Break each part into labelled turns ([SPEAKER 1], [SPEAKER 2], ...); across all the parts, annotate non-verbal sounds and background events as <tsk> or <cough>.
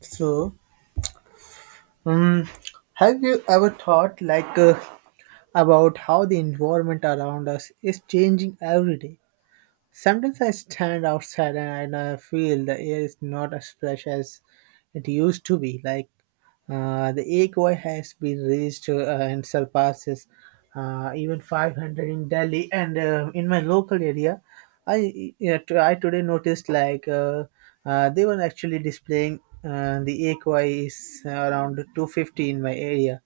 [SPEAKER 1] So, um, have you ever thought like about how the environment around us is changing every day? Sometimes I stand outside and I feel the air is not as fresh as it used to be. Like the equi has been reached and surpasses even 500 in Delhi and in my local area. I yeah, t- I today noticed like they were actually displaying the equi is around 250 in my area,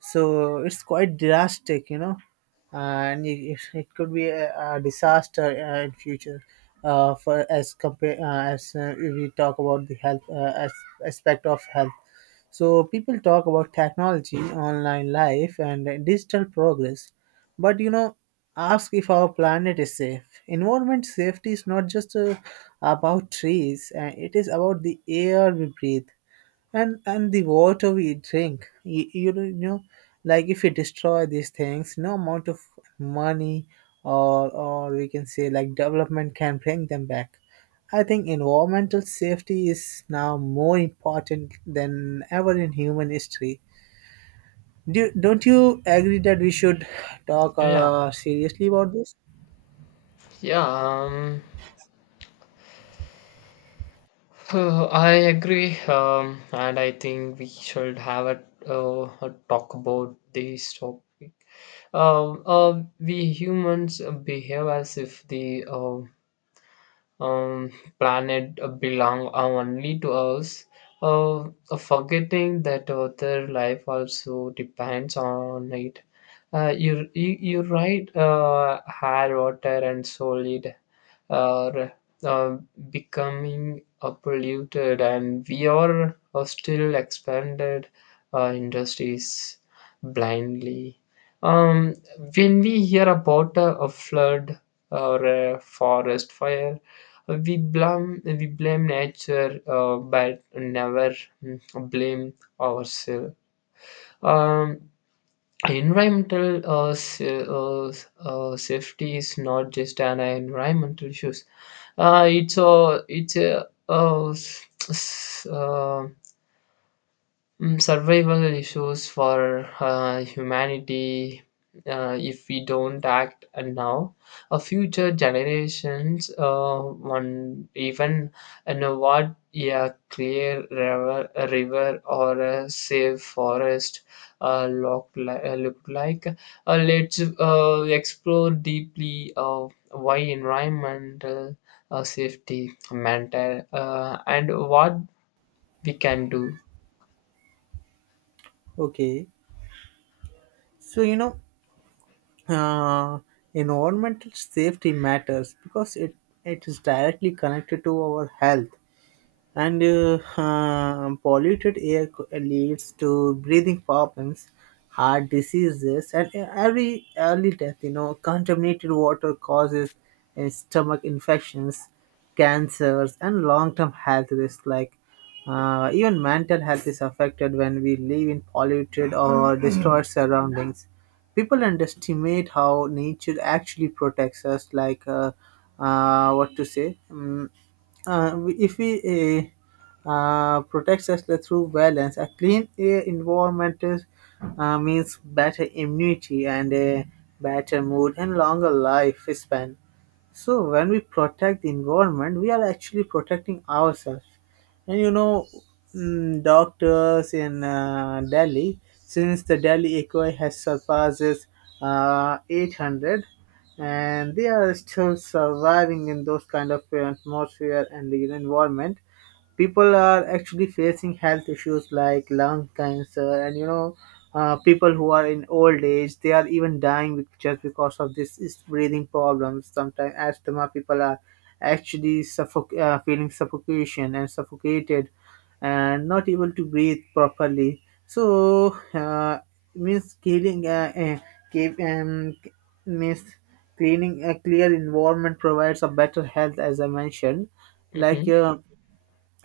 [SPEAKER 1] so it's quite drastic, and it could be a disaster in future. For as compare as if we talk about the health as aspect of health, so people talk about technology, online life, and digital progress, but ask if our planet is safe. Environment safety is not just about trees; it is about the air we breathe, and the water we drink, like if we destroy these things, no amount of money or we can say like development can bring them back. I think environmental safety is now more important than ever in human history. Don't you agree that we should talk
[SPEAKER 2] Yeah,
[SPEAKER 1] seriously about this?
[SPEAKER 2] yeah. <sighs> I agree, and I think we should have a talk about this topic. We humans behave as if the um, planet belong only to us, uh, forgetting that other life also depends on it. You right, air, water, and solid are uh, becoming polluted, and we are still expanded industries blindly. um, when we hear about a flood or a forest fire, we blame nature, but never mm, blame ourselves. um, Environmental safety is not just an environmental issue. It's survival issues for humanity. If we don't act now, a future generations one even you know what a clear river, a river or a safe forest look like. Let's explore deeply why environmental safety matter, and what we can do.
[SPEAKER 1] Okay, so, uh, environmental safety matters because it is directly connected to our health, and polluted air leads to breathing problems, heart diseases, and every early death. Contaminated water causes stomach infections, cancers, and long-term health risks. Like even mental health is affected when we live in polluted or destroyed surroundings. People underestimate how nature actually protects us, like what to say. If we protects us through balance, a clean air environment means better immunity and a better mood and longer life span. So when we protect the environment, we are actually protecting ourselves. And doctors in Delhi, since the Delhi echo has surpasses 800, and they are still surviving in those kind of atmosphere and the environment. People are actually facing health issues like lung cancer, and people who are in old age, they are even dying just because of this is breathing problems. Sometimes asthma people are actually feeling suffocation and suffocated and not able to breathe properly. So means cleaning keep, um, means cleaning a clear environment provides a better health, as I mentioned. Like
[SPEAKER 2] Mhm.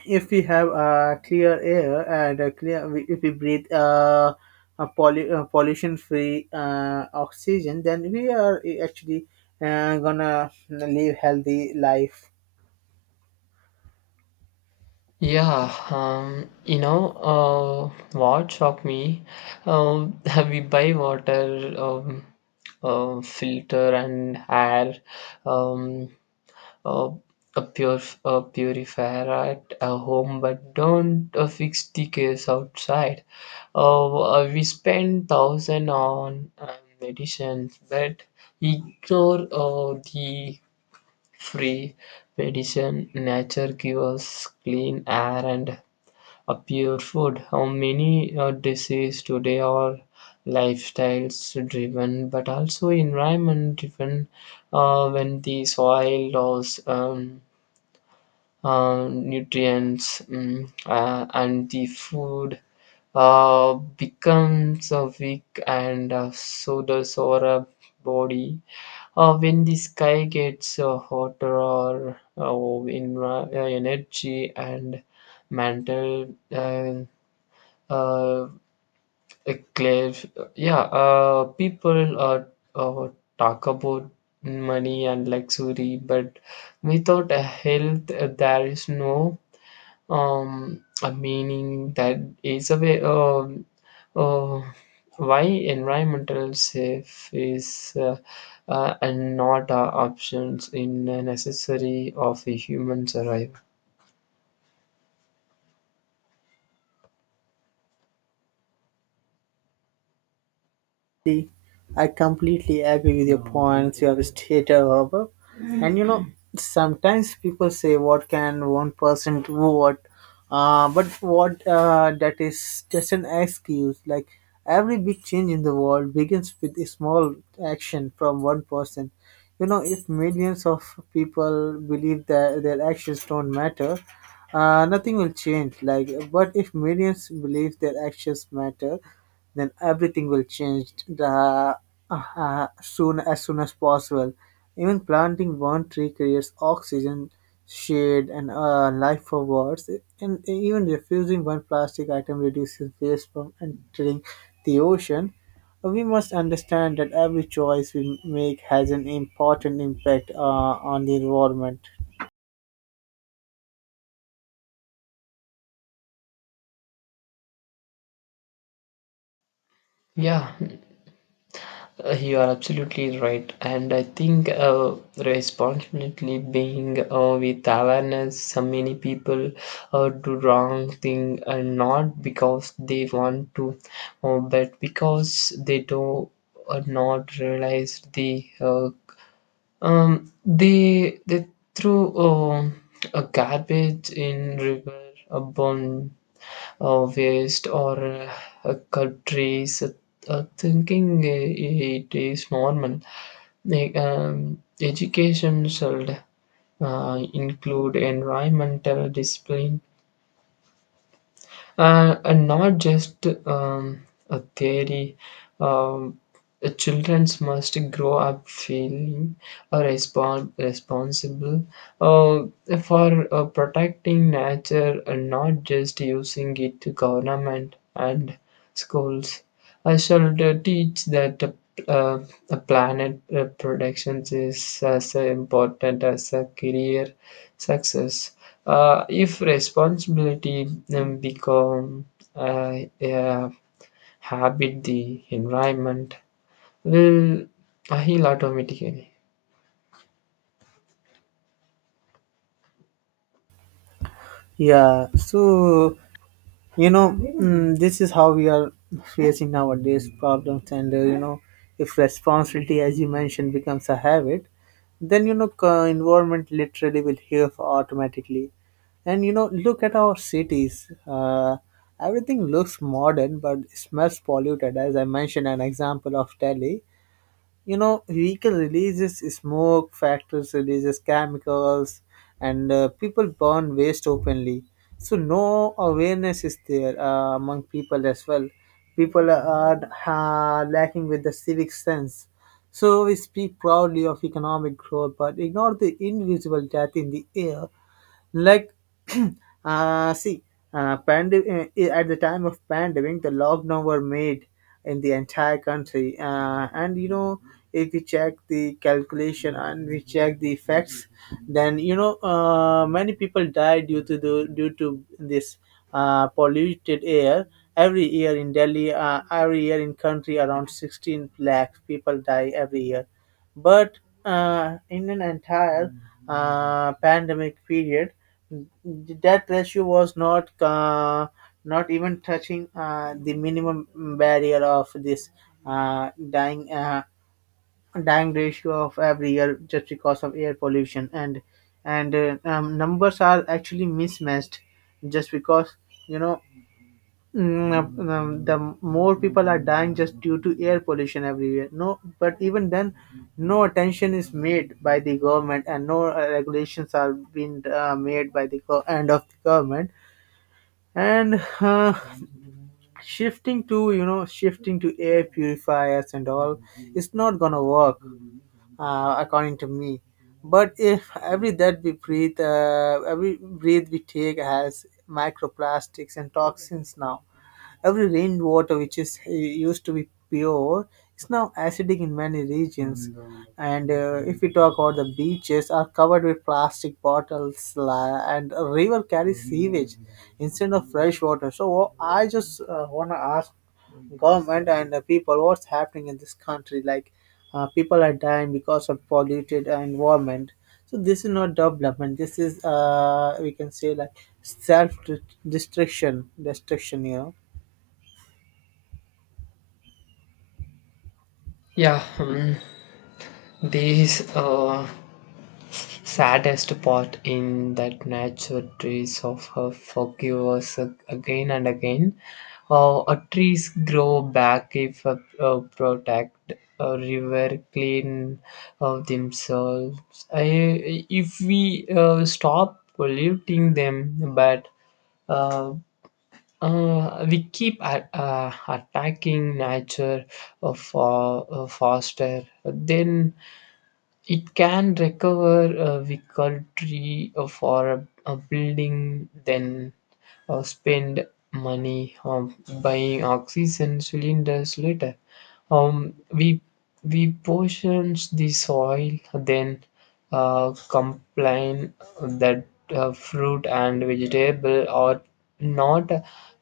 [SPEAKER 1] if we have clear air and if we breathe a pollution-free oxygen, then we are actually gonna live healthy life.
[SPEAKER 2] Yeah, you know, what shocked me? Um, <laughs> we buy water, filter and air, um, uh, a pure a purifier at a home, but don't fix the case outside. We spend thousand on medicines, but ignore the free medicine nature gives us, clean air and pure food. How many diseases today are lifestyles driven but also environment driven? When the soil loss nutrients and the food becomes weak, and so does our body. When the sky gets hotter or in energy and mental uh, eclipse. Yeah, people uh, talk about money and luxury, but without a health, there is no a meaning, that is a way. Uh, why environmental safe is and not options in a necessary of a human survival.
[SPEAKER 1] Completely I completely agree with your points you have stated above. And sometimes people say, "What can one person do?" What, but what that is just an excuse. Like every big change in the world begins with a small action from one person. You know, if millions of people believe that their actions don't matter, nothing will change. Like, but if millions believe their actions matter, then everything will change the soon as possible. Even planting one tree creates oxygen, shade, and life for birds. And even refusing one plastic item reduces waste from entering the ocean. We must understand that every choice we make has an important impact on the environment.
[SPEAKER 2] Yeah, you are absolutely right, and I think responsibility being with awareness, so many people do wrong thing, and not because they want to, but because they do not realize the. They threw a garbage in river, a bone waste, or countries thinking it is normal. Like, education should include environmental discipline, and not just a theory. Um, Children must grow up feeling responsible uh, for protecting nature, and not just using it. To government and schools, I should teach that a planet production is as important as a career success. If responsibility become a habit, the environment will heal automatically.
[SPEAKER 1] Yeah, so, this is how we are facing nowadays problems. And if responsibility, as you mentioned, becomes a habit, then environment literally will heal automatically. And look at our cities, everything looks modern but smells polluted, as I mentioned an example of Delhi. You know vehicle releases smoke, factories releases chemicals, and people burn waste openly. So no awareness is there among people as well. People are lacking with the civic sense. So we speak proudly of economic growth but ignore the invisible death in the air. Like <clears throat> see, at the time of pandemic, the lockdown were made in the entire country. Uh, and you know, if we check the calculation and we check the facts, then many people die due to this polluted air every year. In Delhi, every year in country, around 16 lakh people die every year. But in an entire pandemic period, the death ratio was not even touching the minimum barrier of this uh, dying uh, dying ratio of every year just because of air pollution. And numbers are actually mismatched just because you know the more people are dying just due to air pollution everywhere. No, but even then, no attention is made by the government, and no regulations are being made by the end of the government. And shifting to air purifiers and all, it's not gonna work according to me. But if every breath we take has microplastics and toxins now. Every rainwater which is used to be pure is now acidic in many regions. And if we talk about the beaches, are covered with plastic bottles, and a river carries sewage instead of fresh water. So I just wanna ask government and the people what's happening in this country. Like people are dying because of polluted environment. So this is not development. This is we can say like self destruction.
[SPEAKER 2] Yeah, these. Saddest part in that nature, trees of her forgive us, again and again. Trees grow back if protect, a river clean of themselves. I, if we stop polluting them, but uh, we keep attacking nature for, faster, then it can recover a victory for a building, then spend money on buying oxygen cylinders later. Um, we we portion the soil, then complain that fruit and vegetable are not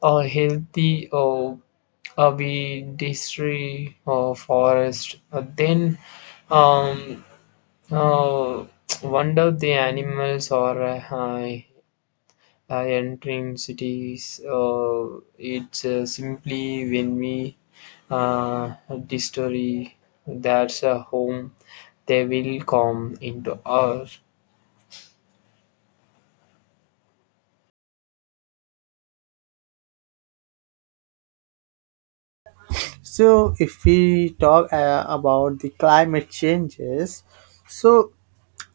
[SPEAKER 2] healthy, or we destroy forest. Then um, uh, <tsk> wonder the animals are entering cities. It's simply when we uh, destroy that's a home, they will come into ours.
[SPEAKER 1] So, if we talk about the climate changes, so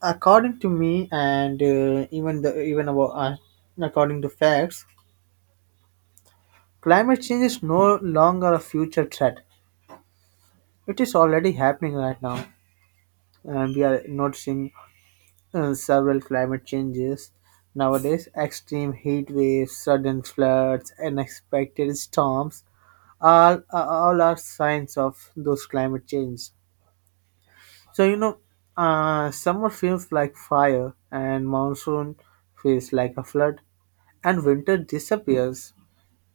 [SPEAKER 1] according to me, and even, about according to facts, climate change is no longer a future threat. It is already happening right now, and we are noticing several climate changes nowadays: extreme heat waves, sudden floods, unexpected storms. All are signs of those climate change. So, summer feels like fire, and monsoon feels like a flood, and winter disappears.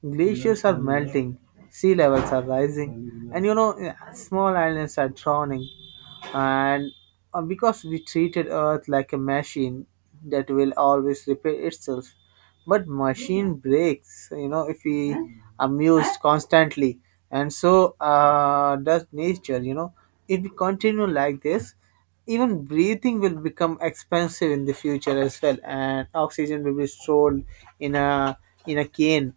[SPEAKER 1] Glaciers are melting, sea levels are rising, and yeah, small islands are drowning. And because we treated Earth like a machine that will always repair itself, but machine breaks, if we amused constantly, and so does nature. You know if we continue like this, even breathing will become expensive in the future as well, and oxygen will be sold in a in a cane,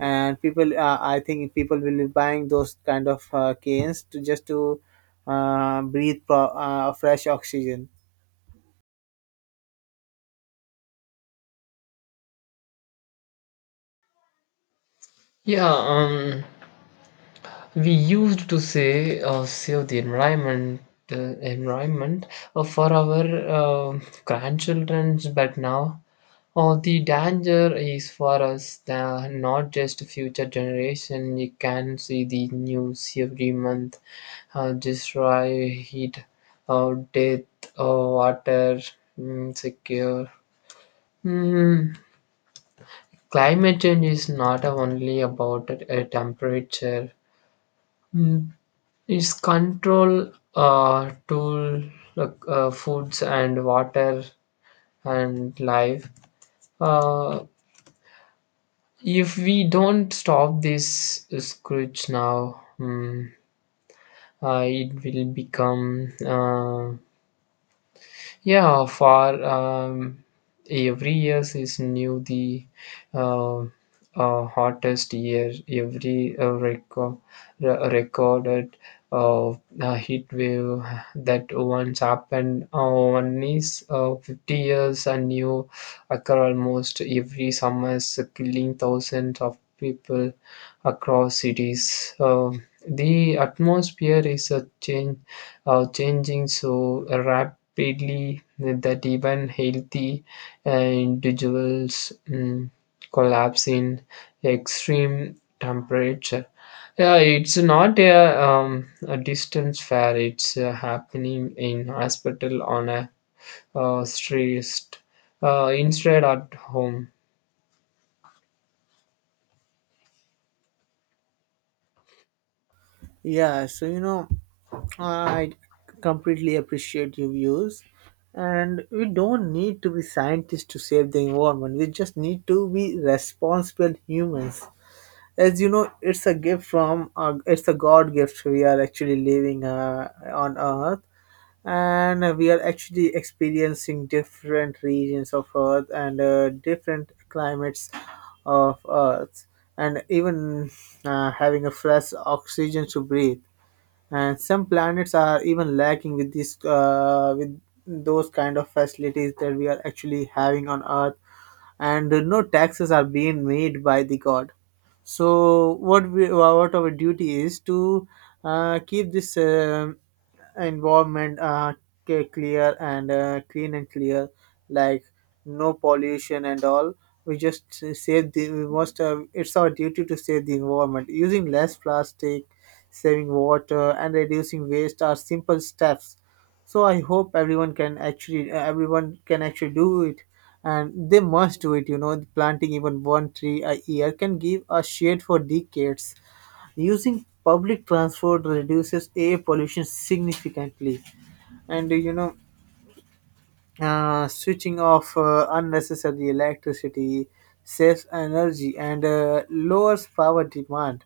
[SPEAKER 1] and people, I think people will be buying those kind of canes to just to breathe fresh oxygen.
[SPEAKER 2] Yeah, we used to say save the environment for our grandchildren, but now the danger is for us, not just future generation. You can see the news every month, destroy, heat, death, water, secure. Mm, Climate change is not only about a temperature. mm, is control tool, like, foods and water and life. uh, if we don't stop this scrooge now, it will become Yeah, for every year is new. The uh, hottest year, every recorded uh, heat wave that once happened. One is 50 years, and new occur almost every summer, killing thousands of people across cities. The atmosphere is a change changing so rapidly that even healthy individuals collapse in extreme temperature. Yeah, it's not a, a distance fair. It's happening in hospital, on a street, instead at home.
[SPEAKER 1] Yeah, so I completely appreciate your views. And we don't need to be scientists to save the environment. We just need to be responsible humans. As you know, it's a God gift we are actually living on Earth. And we are actually experiencing different regions of Earth and different climates of Earth, and even having a fresh oxygen to breathe, and some planets are even lacking with those kind of facilities that we are actually having on Earth. And no taxes are being made by the God, so what our duty is to keep this environment clear and clean and clear, like no pollution and all. We just s- save the we must It's our duty to save the environment. Using less plastic, saving water, and reducing waste are simple steps. So I hope everyone can actually do it and they must do it. Planting even one tree a year can give a shade for decades. Using public transport reduces air pollution significantly. And switching off unnecessary electricity saves energy and lowers power demand.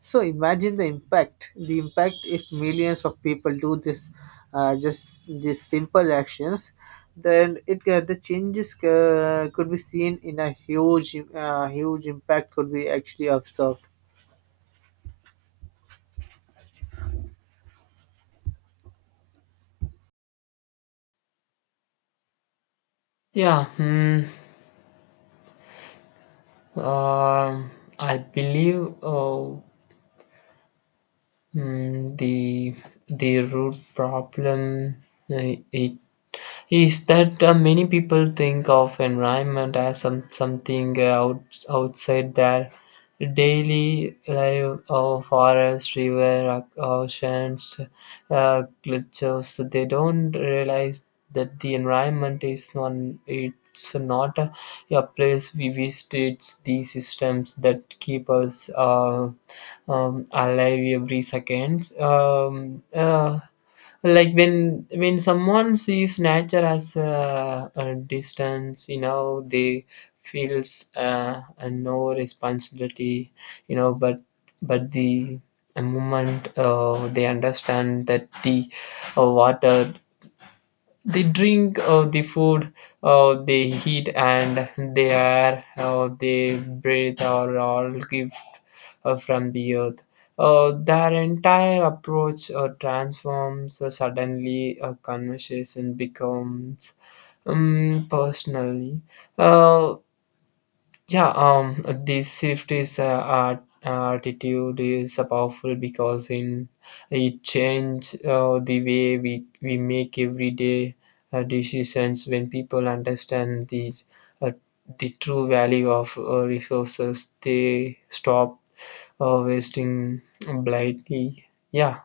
[SPEAKER 1] So imagine the impact. The impact, if millions of people do this, just these simple actions, then the changes could be seen in a huge impact could be actually observed.
[SPEAKER 2] Yeah, um I believe. Mm, the the root problem, it is that many people think of environment as some something outside their daily life, of forest, river, oceans, glaciers. They don't realize that the environment is one, it's not a place we visit, it's the systems that keep us alive every second. Like when someone sees nature as a distance, you know, they feels a no responsibility, you know. But the a moment they understand that the water they drink, the food they eat, and the air they breathe are all gift from the earth, their entire approach transforms. Suddenly a conversation becomes personally uh, yeah, um, this shift is attitude is powerful because in it change the way we make everyday decisions. When people understand uh, the true value of resources, they stop wasting blindly. Yeah.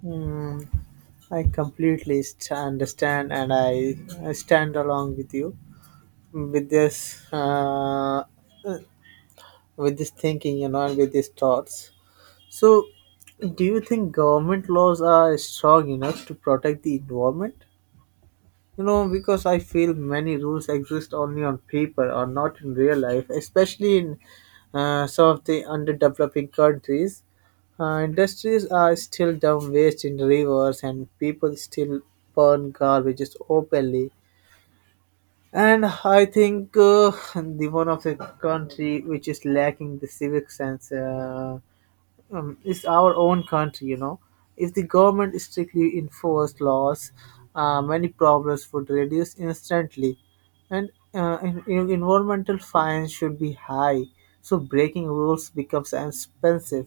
[SPEAKER 1] Hmm. I completely understand, and I stand along with you with with this thinking, and with these thoughts. So, do you think government laws are strong enough to protect the environment? You know, because I feel many rules exist only on paper or not in real life, especially in some of the underdeveloping countries. Industries are still dump waste in rivers, and people still burn garbage openly. And I think <laughs> the one of the country which is lacking the civic sense. Is our own country. If the government strictly enforced laws, many problems would reduce instantly. And environmental fines should be high, so breaking rules becomes expensive.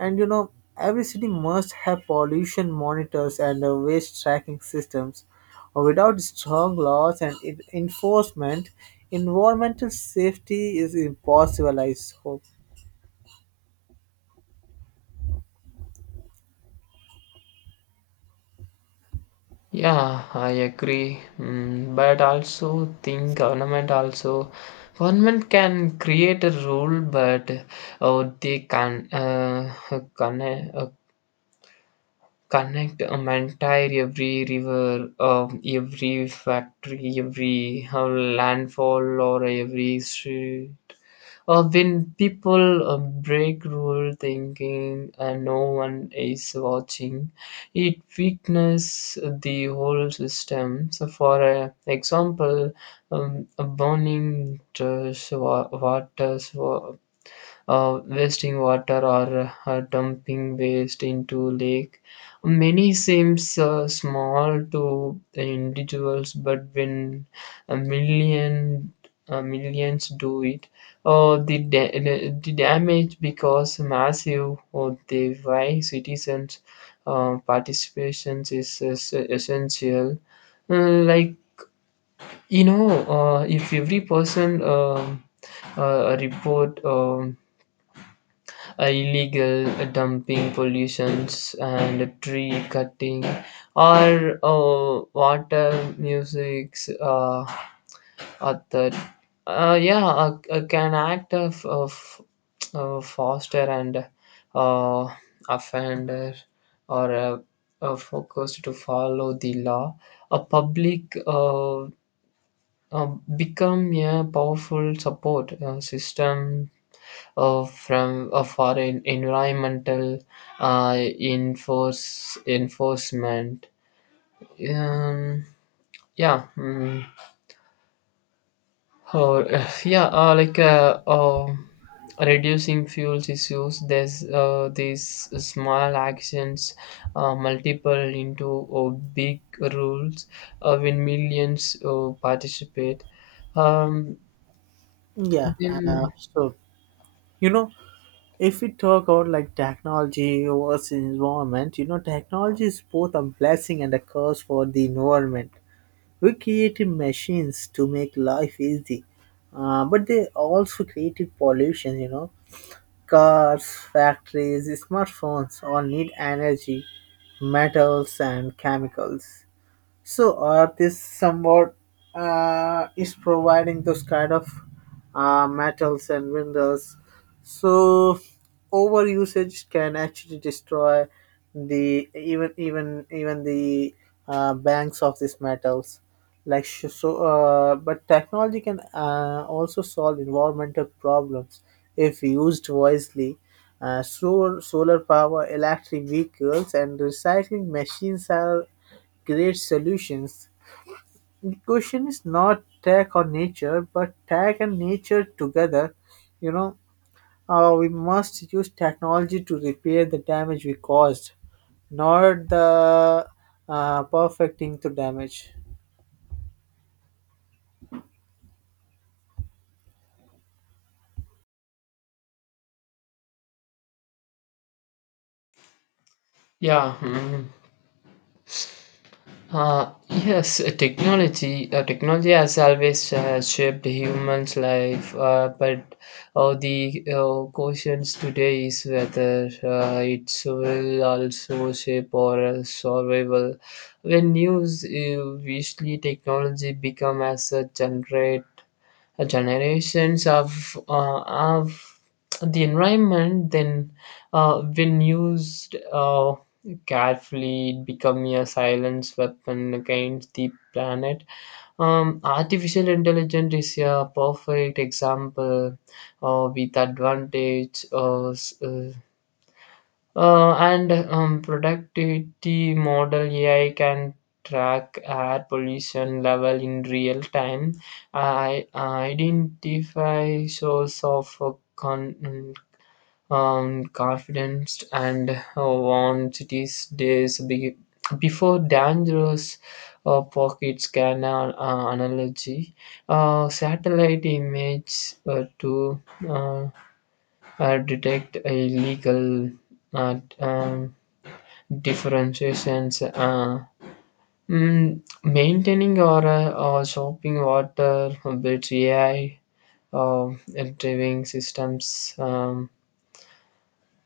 [SPEAKER 1] And every city must have pollution monitors and waste tracking systems. Or without strong laws and enforcement, environmental safety is impossible, I hope.
[SPEAKER 2] Yeah, I agree. But also think government also government can create a rule, but oh, they can connect uh, connect entire, every river, every factory, every landfall, or every street. When people break rule thinking, and no one is watching, it weakens the whole system. So, for example, a burning to water, wasting water, or dumping waste into lake. Many seems small to the individuals, but when a million millions do it, uh, the da- the damage becomes massive. Or the why citizens participations is essential. Like, you know, if every person report illegal dumping, pollutions, and tree cutting, or water musics. At the uh, yeah, a can act of foster and uh, offender, or focused to follow the law. A public uh, become a powerful support system from for environmental enforcement. Um, yeah, mm, or <laughs> like reducing fuel issues. There's these small actions multiple into big rules when millions participate. Um,
[SPEAKER 1] Yeah,
[SPEAKER 2] then
[SPEAKER 1] so, you know, if we talk about, like, technology versus environment, technology is both a blessing and a curse for the environment. We created machines to make life easy, but they also created pollution. Cars, factories, smartphones, all need energy, metals, and chemicals. So Earth is somewhat, is providing those kind of metals and minerals. So over usage can actually destroy the even even even the banks of these metals. Like, but technology can also solve environmental problems if used wisely. Solar power, electric vehicles, and recycling machines are create solutions. The question is not tech or nature, but tech and nature together. You know, we must use technology to repair the damage we caused, not the perfecting the damage.
[SPEAKER 2] yeah. Mm. Yes, technology has always shaped humans' life, but the questions today is whether it will also shape our survival. When news usually technology become as a generate generations of the environment, then when used carefully, it become a silence weapon against the planet. Artificial intelligence is a perfect example. With advantage and productivity model, AI can track air pollution level in real time, I identify source of confidence, and warn cities days before dangerous pockets. Can analogy satellite image to uh, detect illegal uh, um, differentiations, maintaining, or shopping water with AI. uh, Driving systems, um,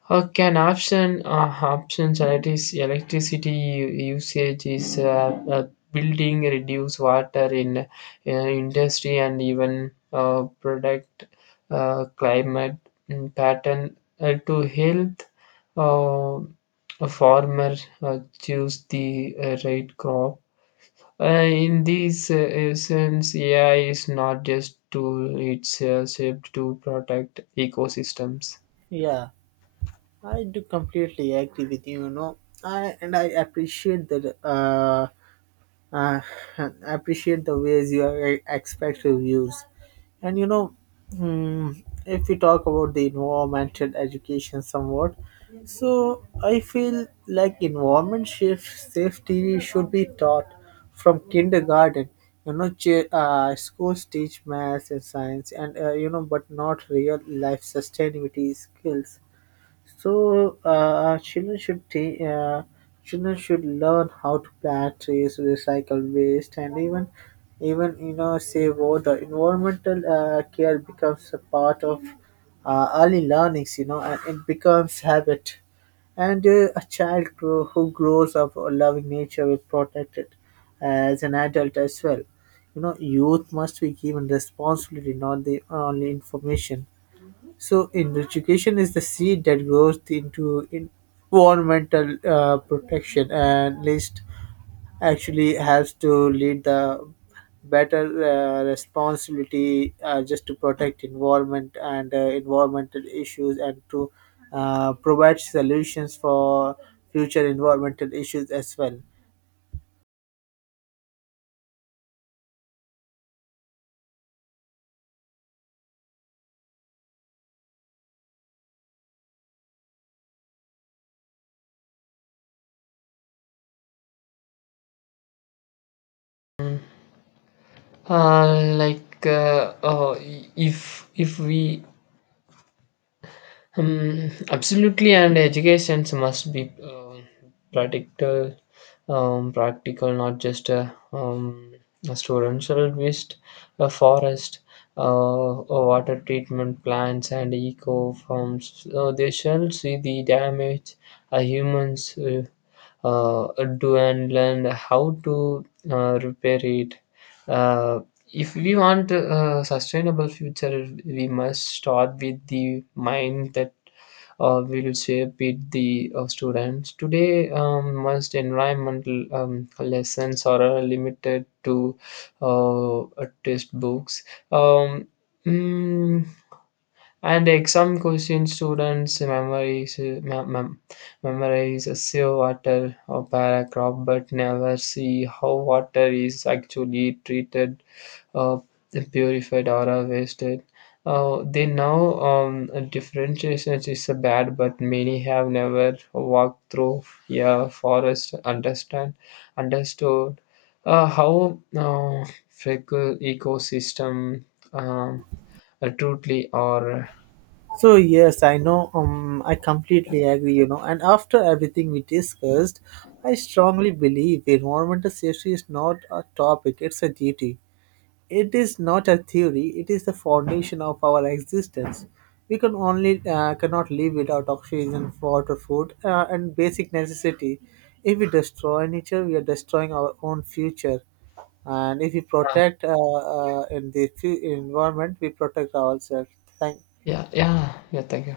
[SPEAKER 2] uh, can options electricity usage, is building, reduce water in industry, and even protect climate pattern to health. uh, a farmer choose the right crop. In this sense, AI is not just tool, it's shaped to protect ecosystems.
[SPEAKER 1] Yeah, I do completely agree with you. You know, I and I appreciate that. Uh, <laughs> appreciate the ways you are expect reviews. And mm, if we talk about the environmental education somewhat, so I feel like environment shift safety should be taught from kindergarten. You schools teach math and science and, but not real life sustainability skills. So children should learn how to plant trees, recycle waste, and even save water. Environmental care becomes a part of early learnings, and it becomes habit. And a child who grows up loving nature will protect it as an adult as well. Youth must be given responsibility, not the only information. So, in education is the seed that grows into environmental protection, and list actually has to lead the better responsibility just to protect environment and environmental issues, and to provide solutions for future environmental issues as well.
[SPEAKER 2] Uh, like uh, uh, if we absolutely, and educations must be practical, practical not just a student shall visit a forest, a water treatment plants, and eco farms, so they shall see the damage humans uh, do, and learn how to repair it. Uh, if we want a sustainable future, we must start with the mind that will shape it, the students. Today, most environmental lessons are limited to uh, test books. Um, mm, and exam question, students memorize, memorize a sea water or paragraph, but never see how water is actually treated, uh, purified, or wasted. They know differentiation is bad, but many have never walked through a forest to understand understood how fecal ecosystem um, truly are.
[SPEAKER 1] So yes, I know. I completely agree. And after everything we discussed, I strongly believe environmental safety is not a topic; it's a duty. It is not a theory. It is the foundation of our existence. We can only cannot live without oxygen, water, food, and basic necessity. If we destroy nature, we are destroying our own future. And if we protect in the fu- environment, we protect ourselves. Thank you.
[SPEAKER 2] Yeah, yeah, yeah. Thank you.